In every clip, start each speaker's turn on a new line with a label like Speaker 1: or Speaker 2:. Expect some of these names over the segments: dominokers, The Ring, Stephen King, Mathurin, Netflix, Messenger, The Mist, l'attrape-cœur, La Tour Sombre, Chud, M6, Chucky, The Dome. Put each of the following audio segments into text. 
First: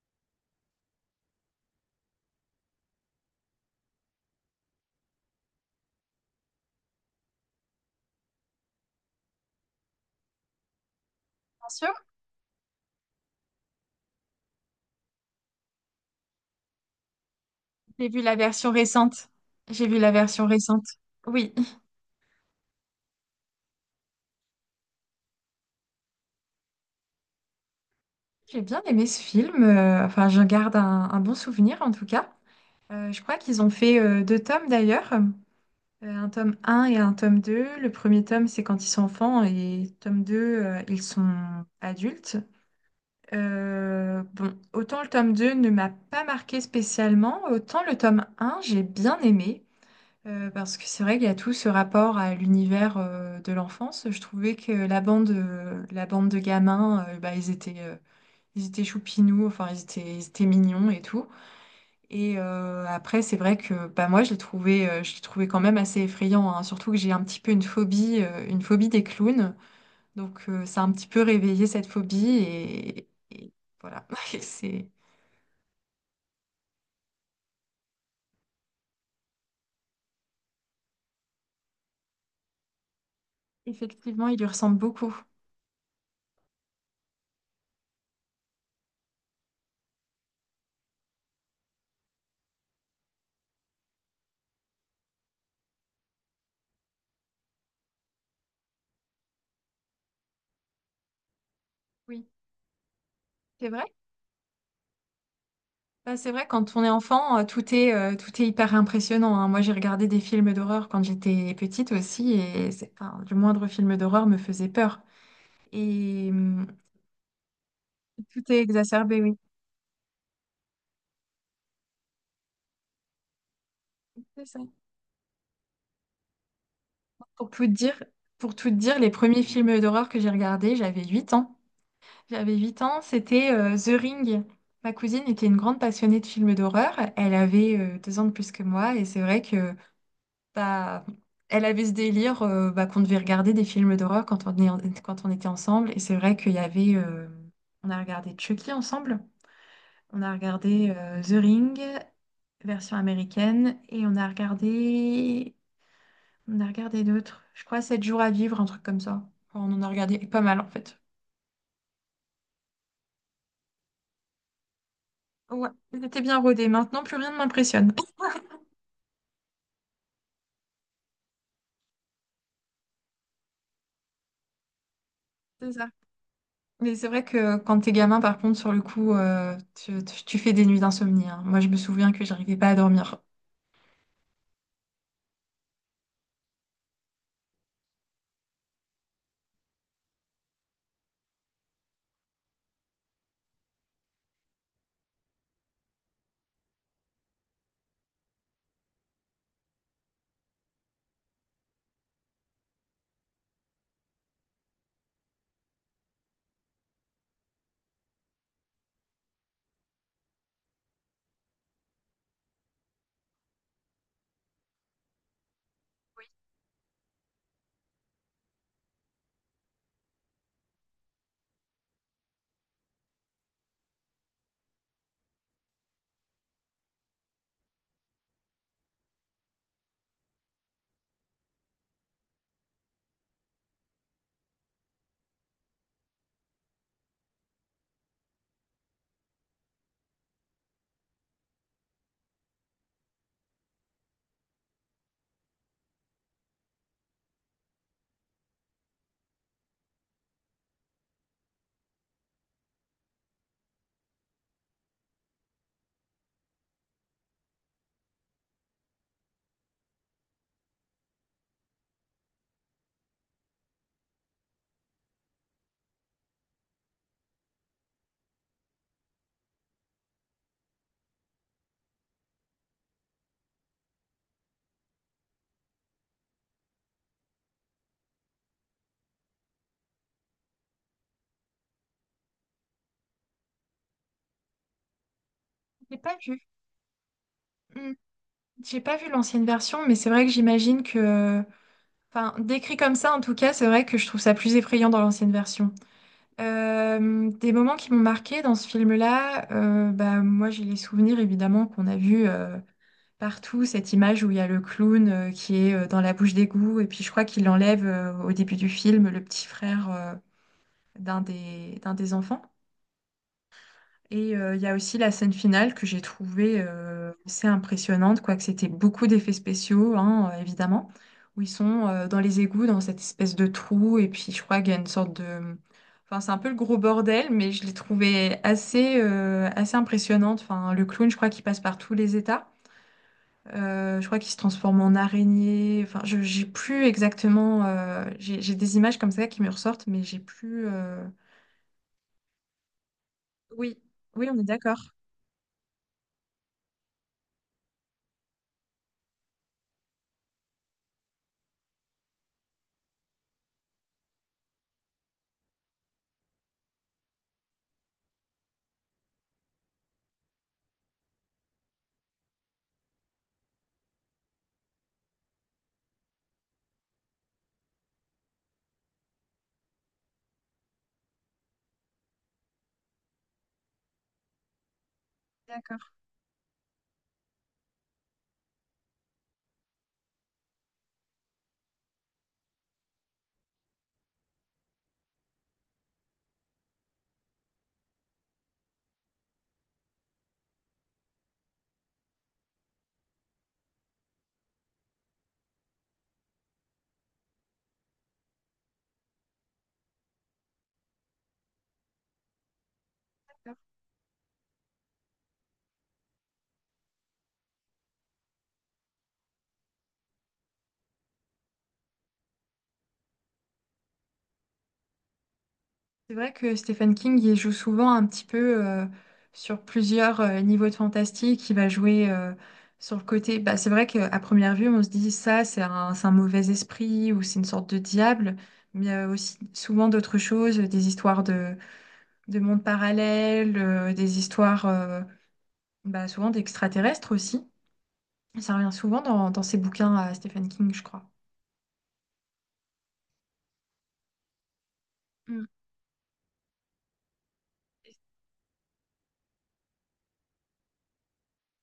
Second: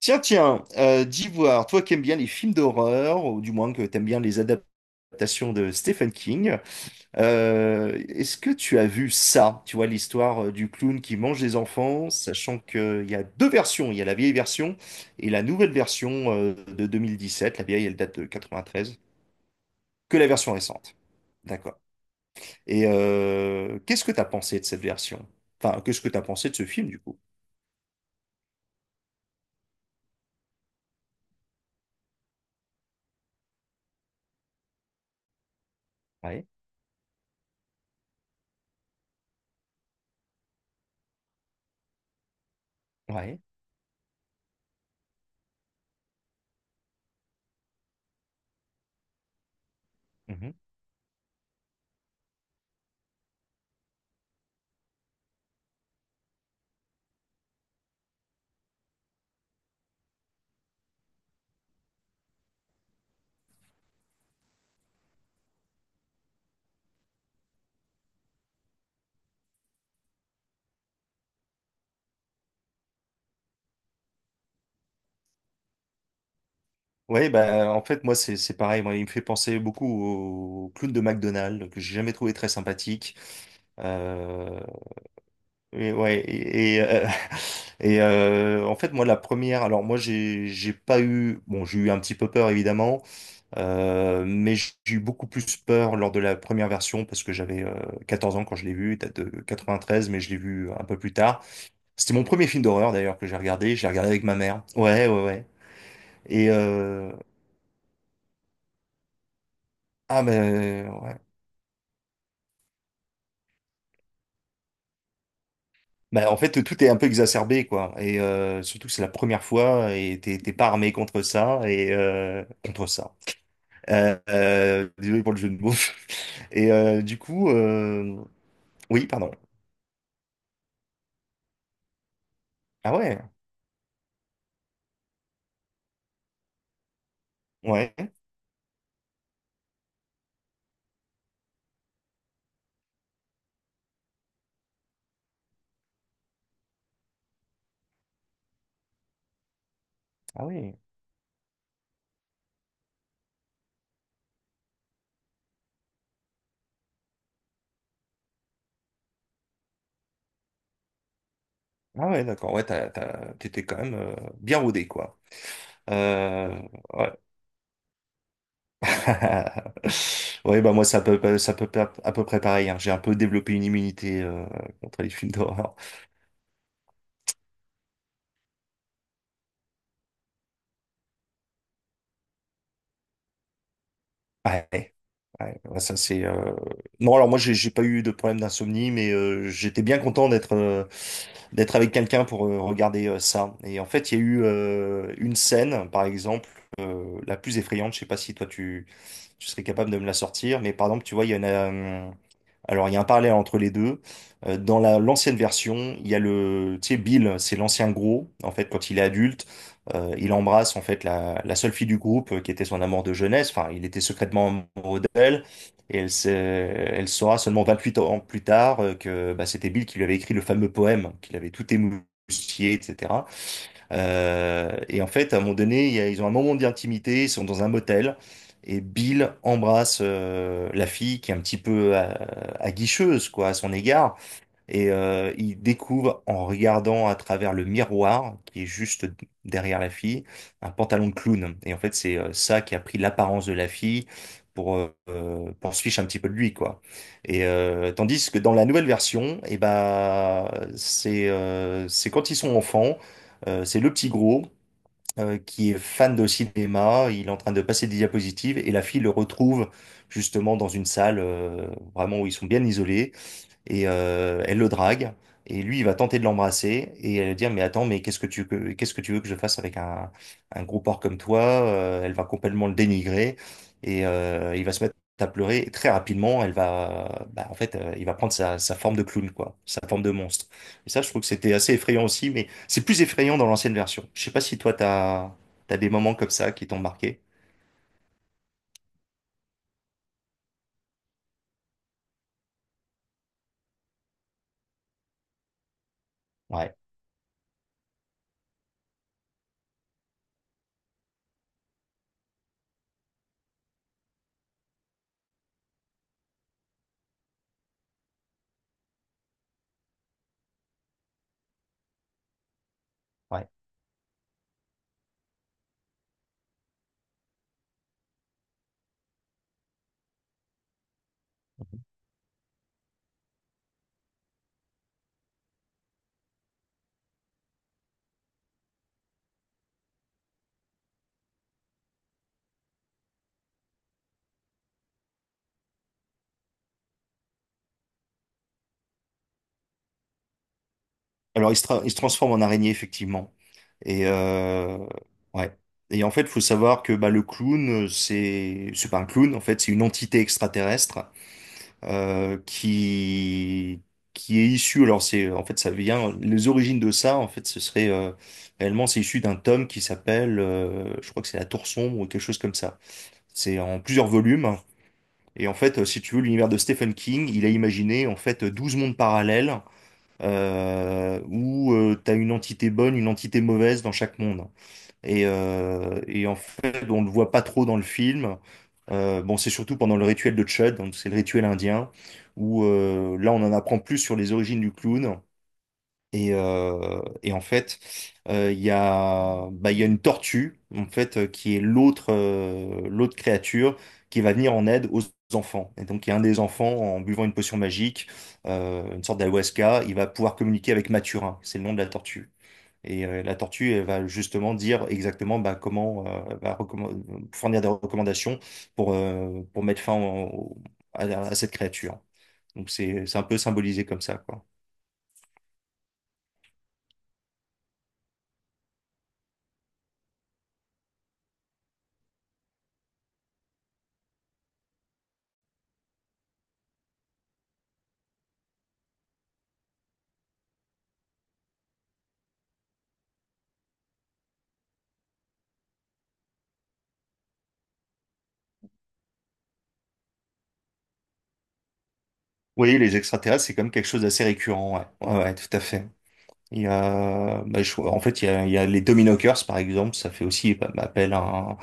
Speaker 1: Tiens, tiens, d'Ivoire, toi qui aimes bien les films d'horreur, ou du moins que t'aimes bien les adaptations de Stephen King, est-ce que tu as vu ça? Tu vois, l'histoire du clown qui mange des
Speaker 2: Sûr.
Speaker 1: enfants, sachant qu'il y a deux versions. Il y a la vieille version et la nouvelle version de sept. La vieille, elle
Speaker 2: J'ai
Speaker 1: date
Speaker 2: vu
Speaker 1: de
Speaker 2: la version
Speaker 1: 93.
Speaker 2: récente. J'ai vu la
Speaker 1: Que la
Speaker 2: version
Speaker 1: version
Speaker 2: récente.
Speaker 1: récente.
Speaker 2: Oui,
Speaker 1: D'accord. Et qu'est-ce que t'as pensé de cette version? Enfin, qu'est-ce que t'as pensé de ce film, du coup?
Speaker 2: j'ai bien aimé ce film. Enfin, je garde un bon souvenir en tout cas. Je crois qu'ils ont fait deux tomes d'ailleurs. Un
Speaker 1: Ouais,
Speaker 2: tome un et un tome 2. Le premier tome, c'est quand ils sont enfants, et tome 2 ils sont adultes.
Speaker 1: ouais.
Speaker 2: Bon, autant le tome 2 ne m'a pas marqué spécialement, autant le tome un j'ai bien aimé. Parce que c'est vrai qu'il y a tout ce rapport à l'univers de l'enfance. Je trouvais que la bande de gamins, bah, ils étaient choupinous, enfin ils étaient mignons et tout. Et après, c'est vrai que bah, moi, je les trouvais quand même assez effrayants, hein. Surtout que j'ai un petit peu une phobie des clowns. Donc ça a un petit peu réveillé cette phobie et voilà. Et c'est
Speaker 1: Ouais, bah, en fait, moi, c'est pareil. Moi, il me fait penser beaucoup au clown de McDonald's, que j'ai jamais trouvé très sympathique.
Speaker 2: effectivement, il lui
Speaker 1: Euh,
Speaker 2: ressemble beaucoup.
Speaker 1: et ouais, et, et, euh, en fait, moi, la première, alors moi, j'ai pas eu, bon, j'ai eu un petit peu peur, évidemment, mais j'ai eu beaucoup plus peur lors de la première version, parce que j'avais 14 ans quand je l'ai vu, date de 93, mais je l'ai vu un peu plus tard. C'était mon
Speaker 2: Oui,
Speaker 1: premier film d'horreur, d'ailleurs, que
Speaker 2: c'est vrai.
Speaker 1: j'ai regardé avec ma mère. Ouais, ouais, ouais.
Speaker 2: Bah, c'est vrai,
Speaker 1: Et,
Speaker 2: quand on est
Speaker 1: euh,
Speaker 2: enfant, tout est hyper impressionnant, hein. Moi, j'ai regardé des films d'horreur
Speaker 1: ben
Speaker 2: quand
Speaker 1: ouais.
Speaker 2: j'étais petite aussi, et enfin, le moindre film d'horreur me faisait peur. Et
Speaker 1: Bah, en fait, tout est un peu exacerbé, quoi. Et
Speaker 2: tout est
Speaker 1: surtout que c'est la
Speaker 2: exacerbé, oui.
Speaker 1: première fois et t'es pas armé contre ça et contre ça.
Speaker 2: C'est ça.
Speaker 1: Désolé pour le jeu de mots. Et
Speaker 2: Pour tout te dire, pour tout te dire,
Speaker 1: oui,
Speaker 2: les
Speaker 1: pardon.
Speaker 2: premiers films d'horreur que j'ai regardés, j'avais 8 ans. J'avais 8
Speaker 1: Ah
Speaker 2: ans,
Speaker 1: ouais,
Speaker 2: c'était The Ring. Ma cousine était une grande passionnée de films d'horreur. Elle avait
Speaker 1: ouais,
Speaker 2: deux ans de plus que moi, et c'est vrai que bah, elle avait ce délire bah, qu'on devait regarder des films d'horreur quand on était ensemble. Et c'est vrai qu'il y avait, on a regardé Chucky ensemble. On a
Speaker 1: ah oui,
Speaker 2: regardé The Ring, version américaine. Et on a regardé. On a regardé d'autres. Je crois 7 jours à vivre, un truc comme ça. Enfin, on en a regardé pas mal en fait.
Speaker 1: ah ouais, d'accord. Ouais, t'étais quand même bien rodé, quoi.
Speaker 2: Ouais, c'était bien
Speaker 1: Euh,
Speaker 2: rodé. Maintenant,
Speaker 1: ouais.
Speaker 2: plus rien ne m'impressionne.
Speaker 1: Ouais, bah moi, ça peut à peu près pareil, hein. J'ai un peu développé une immunité contre les films
Speaker 2: C'est
Speaker 1: d'horreur.
Speaker 2: ça. Mais c'est vrai que quand t'es gamin, par contre, sur le coup, tu fais des nuits d'insomnie, hein. Moi, je me souviens que j'arrivais pas à dormir.
Speaker 1: Ouais, ouais, ouais, ça c'est. Non, alors moi j'ai pas eu de problème d'insomnie, mais j'étais bien content d'être avec quelqu'un pour regarder ça. Et en fait, il y a eu une scène, par exemple, la plus effrayante. Je sais pas si toi tu serais capable de me la sortir, mais par exemple, tu vois, il y en a. Alors il y a un parallèle entre les deux. Dans la l'ancienne version, il y a le, tu sais, Bill, c'est l'ancien gros. En fait, quand il est adulte. Il embrasse en fait la seule fille du groupe qui était son amour de jeunesse. Enfin, il était secrètement amoureux d'elle et elle saura seulement 28 ans plus tard que bah, c'était Bill qui lui avait écrit le fameux poème, qu'il avait tout émoustillé, etc. Et en fait, à un moment donné, ils ont un moment d'intimité, ils sont dans un motel et Bill embrasse la fille qui est un petit peu aguicheuse quoi, à son égard. Et il découvre en regardant à travers le miroir qui est juste derrière la fille un pantalon de clown. Et en fait, c'est ça qui a pris l'apparence de la fille pour se fiche un petit peu de lui quoi. Et tandis que dans la nouvelle version, et ben c'est quand ils sont enfants, c'est le petit gros qui est fan de cinéma, il est en train de passer des diapositives et la fille le retrouve justement dans une salle vraiment où ils sont bien isolés et elle le drague et lui il va tenter de l'embrasser et elle va dire mais attends, mais qu'est-ce que tu veux que je fasse avec un gros porc comme toi. Elle va complètement le dénigrer et il va se mettre à pleurer et très rapidement elle va bah, en fait il va prendre sa forme de clown quoi, sa forme de monstre, et ça je trouve que c'était assez effrayant aussi, mais c'est plus effrayant dans l'ancienne version. Je sais pas si toi t'as des
Speaker 2: J'ai
Speaker 1: moments
Speaker 2: pas
Speaker 1: comme
Speaker 2: vu.
Speaker 1: ça qui t'ont marqué.
Speaker 2: Hmm. J'ai pas vu l'ancienne version, mais c'est vrai que j'imagine que, enfin, décrit comme ça, en tout cas, c'est vrai que je trouve ça plus effrayant dans l'ancienne version.
Speaker 1: Ouais,
Speaker 2: Des moments qui m'ont marqué dans ce film-là, bah moi j'ai les souvenirs évidemment qu'on a vu partout cette image où il y a le clown qui est dans la bouche d'égout, et puis je crois qu'il enlève au début du film le petit frère d'un des enfants.
Speaker 1: ouais.
Speaker 2: Et il y a aussi la scène finale que j'ai trouvée assez impressionnante, quoique c'était beaucoup d'effets spéciaux, hein, évidemment, où ils sont dans les égouts, dans cette espèce de trou, et puis je crois qu'il y a une sorte de… Enfin, c'est un peu le gros bordel, mais je l'ai trouvé assez impressionnante. Enfin, le clown, je crois qu'il passe par tous les états. Je crois qu'il se transforme en araignée. Enfin, j'ai plus exactement… j'ai des images comme ça qui me ressortent, mais j'ai plus…
Speaker 1: Alors, il se transforme en araignée, effectivement.
Speaker 2: oui,
Speaker 1: Et
Speaker 2: oui, on est d'accord.
Speaker 1: ouais. Et en fait, faut savoir que bah, le clown, c'est pas un clown, en fait, c'est une entité extraterrestre euh, qui qui est issue. Alors, c'est en fait, ça vient. Les origines de ça, en fait, ce serait réellement, c'est issu d'un tome qui s'appelle, je crois que c'est La Tour Sombre ou quelque chose comme ça. C'est en plusieurs volumes. Et en fait, si tu veux, l'univers de Stephen King, il a imaginé en fait 12 mondes parallèles où tu as une entité bonne, une entité mauvaise dans chaque monde.
Speaker 2: D'accord.
Speaker 1: Et en fait, on ne le voit pas trop dans le film. Bon, c'est surtout pendant le rituel de Chud, donc c'est le rituel indien, où là, on en apprend plus sur les origines du clown. Et en fait, il y a, bah, Il y a une tortue, en fait, qui est l'autre créature qui va venir en aide aux enfants. Et donc, il y a un des enfants, en buvant une potion magique, une sorte d'ayahuasca, il va pouvoir communiquer avec Mathurin, c'est le nom de la tortue. Et la tortue, elle va justement dire exactement bah, comment, fournir des recommandations pour mettre fin à cette créature. Donc, c'est un peu symbolisé comme ça, quoi.
Speaker 2: C'est vrai que Stephen King, il joue souvent un petit peu sur plusieurs niveaux de fantastique. Il va jouer sur le côté. Bah, c'est vrai qu'à première vue, on se dit ça, c'est c'est un mauvais esprit ou c'est une sorte de diable. Mais il y a aussi souvent d'autres choses, des histoires de mondes parallèles, des histoires bah, souvent d'extraterrestres aussi. Ça revient souvent dans ses bouquins à Stephen King, je crois.
Speaker 1: Oui, les extraterrestres, c'est quand même quelque chose d'assez récurrent, ouais. Ouais, ouais,
Speaker 2: Mm.
Speaker 1: tout à fait. Il y a, bah, je- en fait, il y a les dominokers, par exemple, ça fait aussi bah, appel à,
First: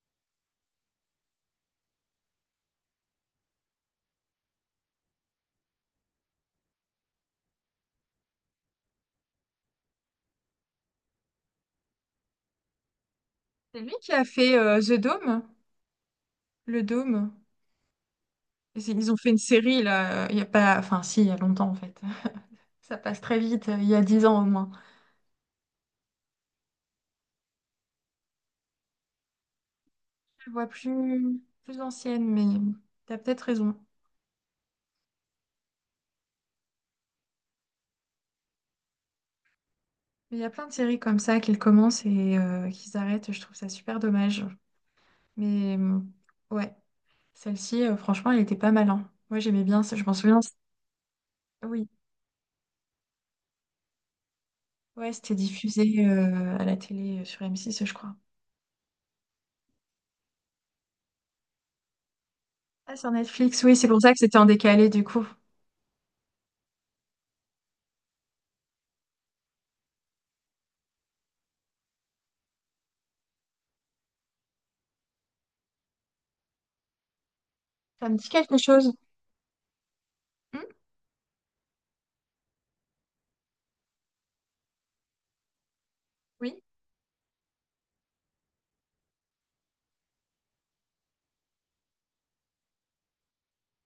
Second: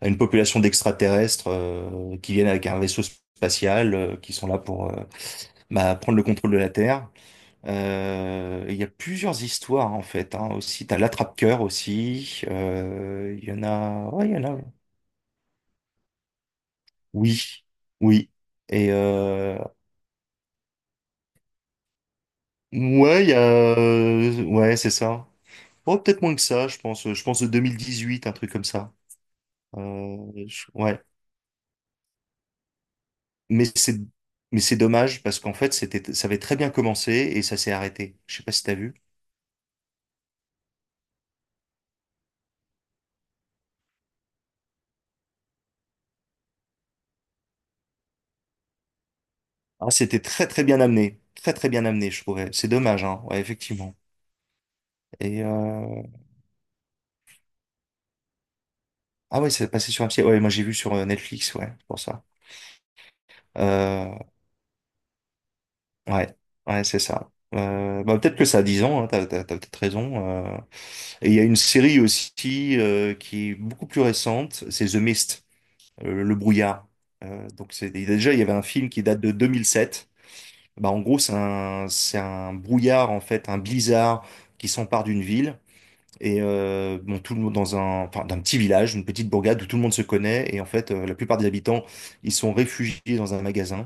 Speaker 1: à une population d'extraterrestres qui viennent avec un vaisseau spatial, qui sont là pour bah, prendre le contrôle de la Terre. Il y a plusieurs histoires en fait, hein, aussi, t'as l'attrape-cœur aussi. Il y en
Speaker 2: C'est lui
Speaker 1: a.
Speaker 2: qui a
Speaker 1: Ouais, il y en a,
Speaker 2: fait
Speaker 1: ouais.
Speaker 2: The Dome, le dôme.
Speaker 1: Oui, oui.
Speaker 2: C'est…
Speaker 1: Et
Speaker 2: Ils ont fait une série là, il y a pas, enfin si, il y a longtemps en fait. Ça passe
Speaker 1: Ouais, il y
Speaker 2: très
Speaker 1: a.
Speaker 2: vite, il y a dix ans
Speaker 1: Euh,
Speaker 2: au moins.
Speaker 1: ouais, c'est ça. Oh, peut-être moins que ça, je pense. Je pense de 2018, un truc comme ça. Euh,
Speaker 2: Je vois
Speaker 1: Ouais.
Speaker 2: plus, plus ancienne, mais t'as peut-être
Speaker 1: Mais
Speaker 2: raison.
Speaker 1: c'est. Mais c'est dommage parce qu'en fait, c'était. ça avait très bien commencé et ça s'est arrêté. Je sais pas si t'as vu.
Speaker 2: Mais il y a plein de séries comme ça qu'ils commencent et qu'ils arrêtent, je trouve ça super dommage. Mais euh, ouais, celle-ci, franchement, elle était pas mal, hein. Moi j'aimais bien,
Speaker 1: Ah,
Speaker 2: ça, je m'en
Speaker 1: c'était
Speaker 2: souviens.
Speaker 1: très très bien amené. Très très bien
Speaker 2: Oui,
Speaker 1: amené, je trouvais. C'est dommage, hein. Ouais, effectivement.
Speaker 2: ouais, c'était
Speaker 1: Et
Speaker 2: diffusé à la télé sur M6, je crois.
Speaker 1: Ah ouais, c'est passé sur un petit... Ouais, moi j'ai vu sur Netflix, ouais, c'est pour ça.
Speaker 2: Ah, sur Netflix, oui, c'est pour ça que
Speaker 1: Euh,
Speaker 2: c'était en décalé du coup.
Speaker 1: ouais, ouais, c'est ça. Bah, peut-être que ça a 10 ans, hein, t'as peut-être raison. Euh. Et il y a une série aussi qui est beaucoup plus récente, c'est The Mist, le brouillard. Donc c'est
Speaker 2: Ça me dit
Speaker 1: déjà, il y avait
Speaker 2: quelque
Speaker 1: un film
Speaker 2: chose.
Speaker 1: qui date de 2007.
Speaker 2: Hmm.
Speaker 1: Bah en gros c'est un, c'est un brouillard en fait, un blizzard qui s'empare d'une ville. Et
Speaker 2: Oui,
Speaker 1: bon, tout le monde dans un, enfin, d'un petit village, une petite bourgade où tout le monde se connaît. Et en fait, la plupart des habitants, ils sont réfugiés dans un magasin.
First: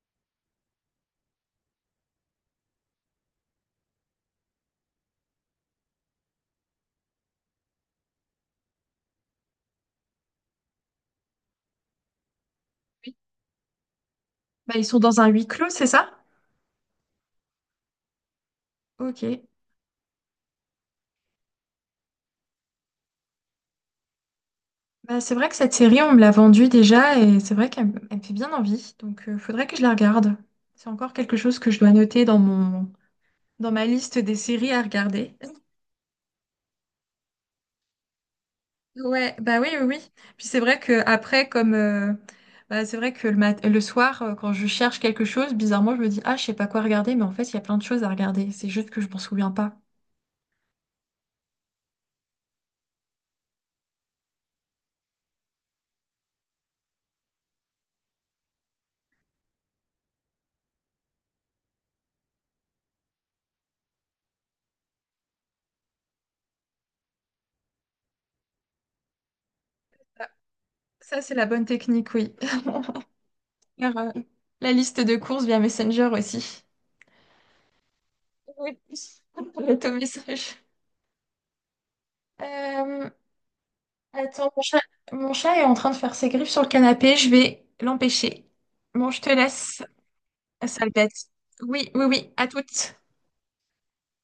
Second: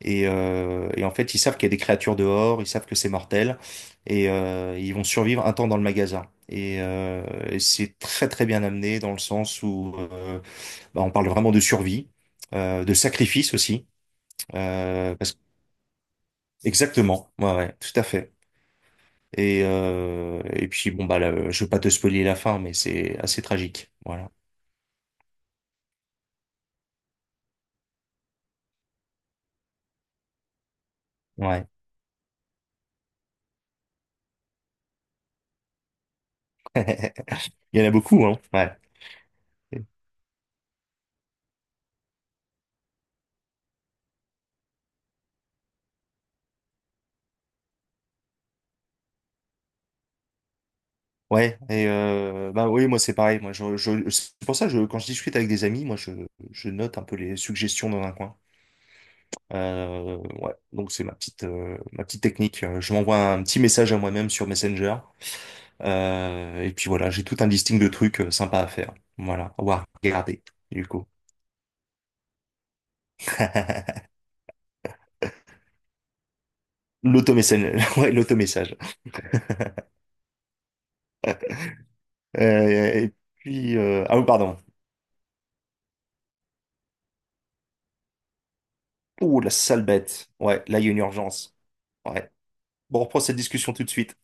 Speaker 1: Et en fait, ils savent qu'il y a des créatures dehors, ils savent que c'est mortel. Et ils vont survivre un temps dans le magasin. Et c'est très très bien amené dans le sens où bah, on parle vraiment de survie, de
Speaker 2: oui.
Speaker 1: sacrifice aussi.
Speaker 2: Bah, ils sont dans un
Speaker 1: Parce...
Speaker 2: huis clos, c'est ça?
Speaker 1: Exactement, ouais, ouais, tout à fait.
Speaker 2: Ok.
Speaker 1: Et puis bon bah là, je veux pas te spoiler la fin, mais c'est assez tragique. Voilà.
Speaker 2: Bah, c'est vrai que cette série, on me l'a vendue déjà et c'est vrai qu'elle me elle me fait bien envie. Donc, il faudrait que je la regarde. C'est encore quelque chose
Speaker 1: Ouais.
Speaker 2: que je dois noter dans ma liste des séries à regarder.
Speaker 1: Il y en a beaucoup, hein. Ouais.
Speaker 2: Ouais, bah oui, oui, oui. Puis c'est vrai que après, comme bah, c'est vrai que le soir, quand je cherche quelque chose, bizarrement, je me dis, ah, je sais pas quoi regarder, mais en fait, il y a plein de choses à regarder. C'est juste que je m'en souviens pas.
Speaker 1: Ouais. Et bah oui, moi c'est pareil. Moi, c'est pour ça que je, quand je discute avec des amis, moi je note un peu les suggestions dans un coin. Ouais. Donc c'est ma petite technique. Je m'envoie un petit message à moi-même sur Messenger. Et puis voilà, j'ai tout un listing de trucs sympas à faire. Voilà, ou à voir, regarder, du coup.
Speaker 2: Ça, c'est la bonne technique, oui. Faire, euh, la liste de courses via Messenger aussi.
Speaker 1: L'automessage, ouais, l'automessage.
Speaker 2: Oui. L'automessage. Euh,
Speaker 1: Ah oui,
Speaker 2: Attends,
Speaker 1: pardon.
Speaker 2: mon chat est en train de faire ses griffes sur le canapé. Je vais l'empêcher. Bon, je te
Speaker 1: Ouh, la
Speaker 2: laisse,
Speaker 1: sale bête. Ouais, là, il y
Speaker 2: sale
Speaker 1: a une
Speaker 2: bête.
Speaker 1: urgence.
Speaker 2: Oui, oui,
Speaker 1: Ouais.
Speaker 2: oui, à toutes.
Speaker 1: Bon, on reprend cette discussion tout de suite.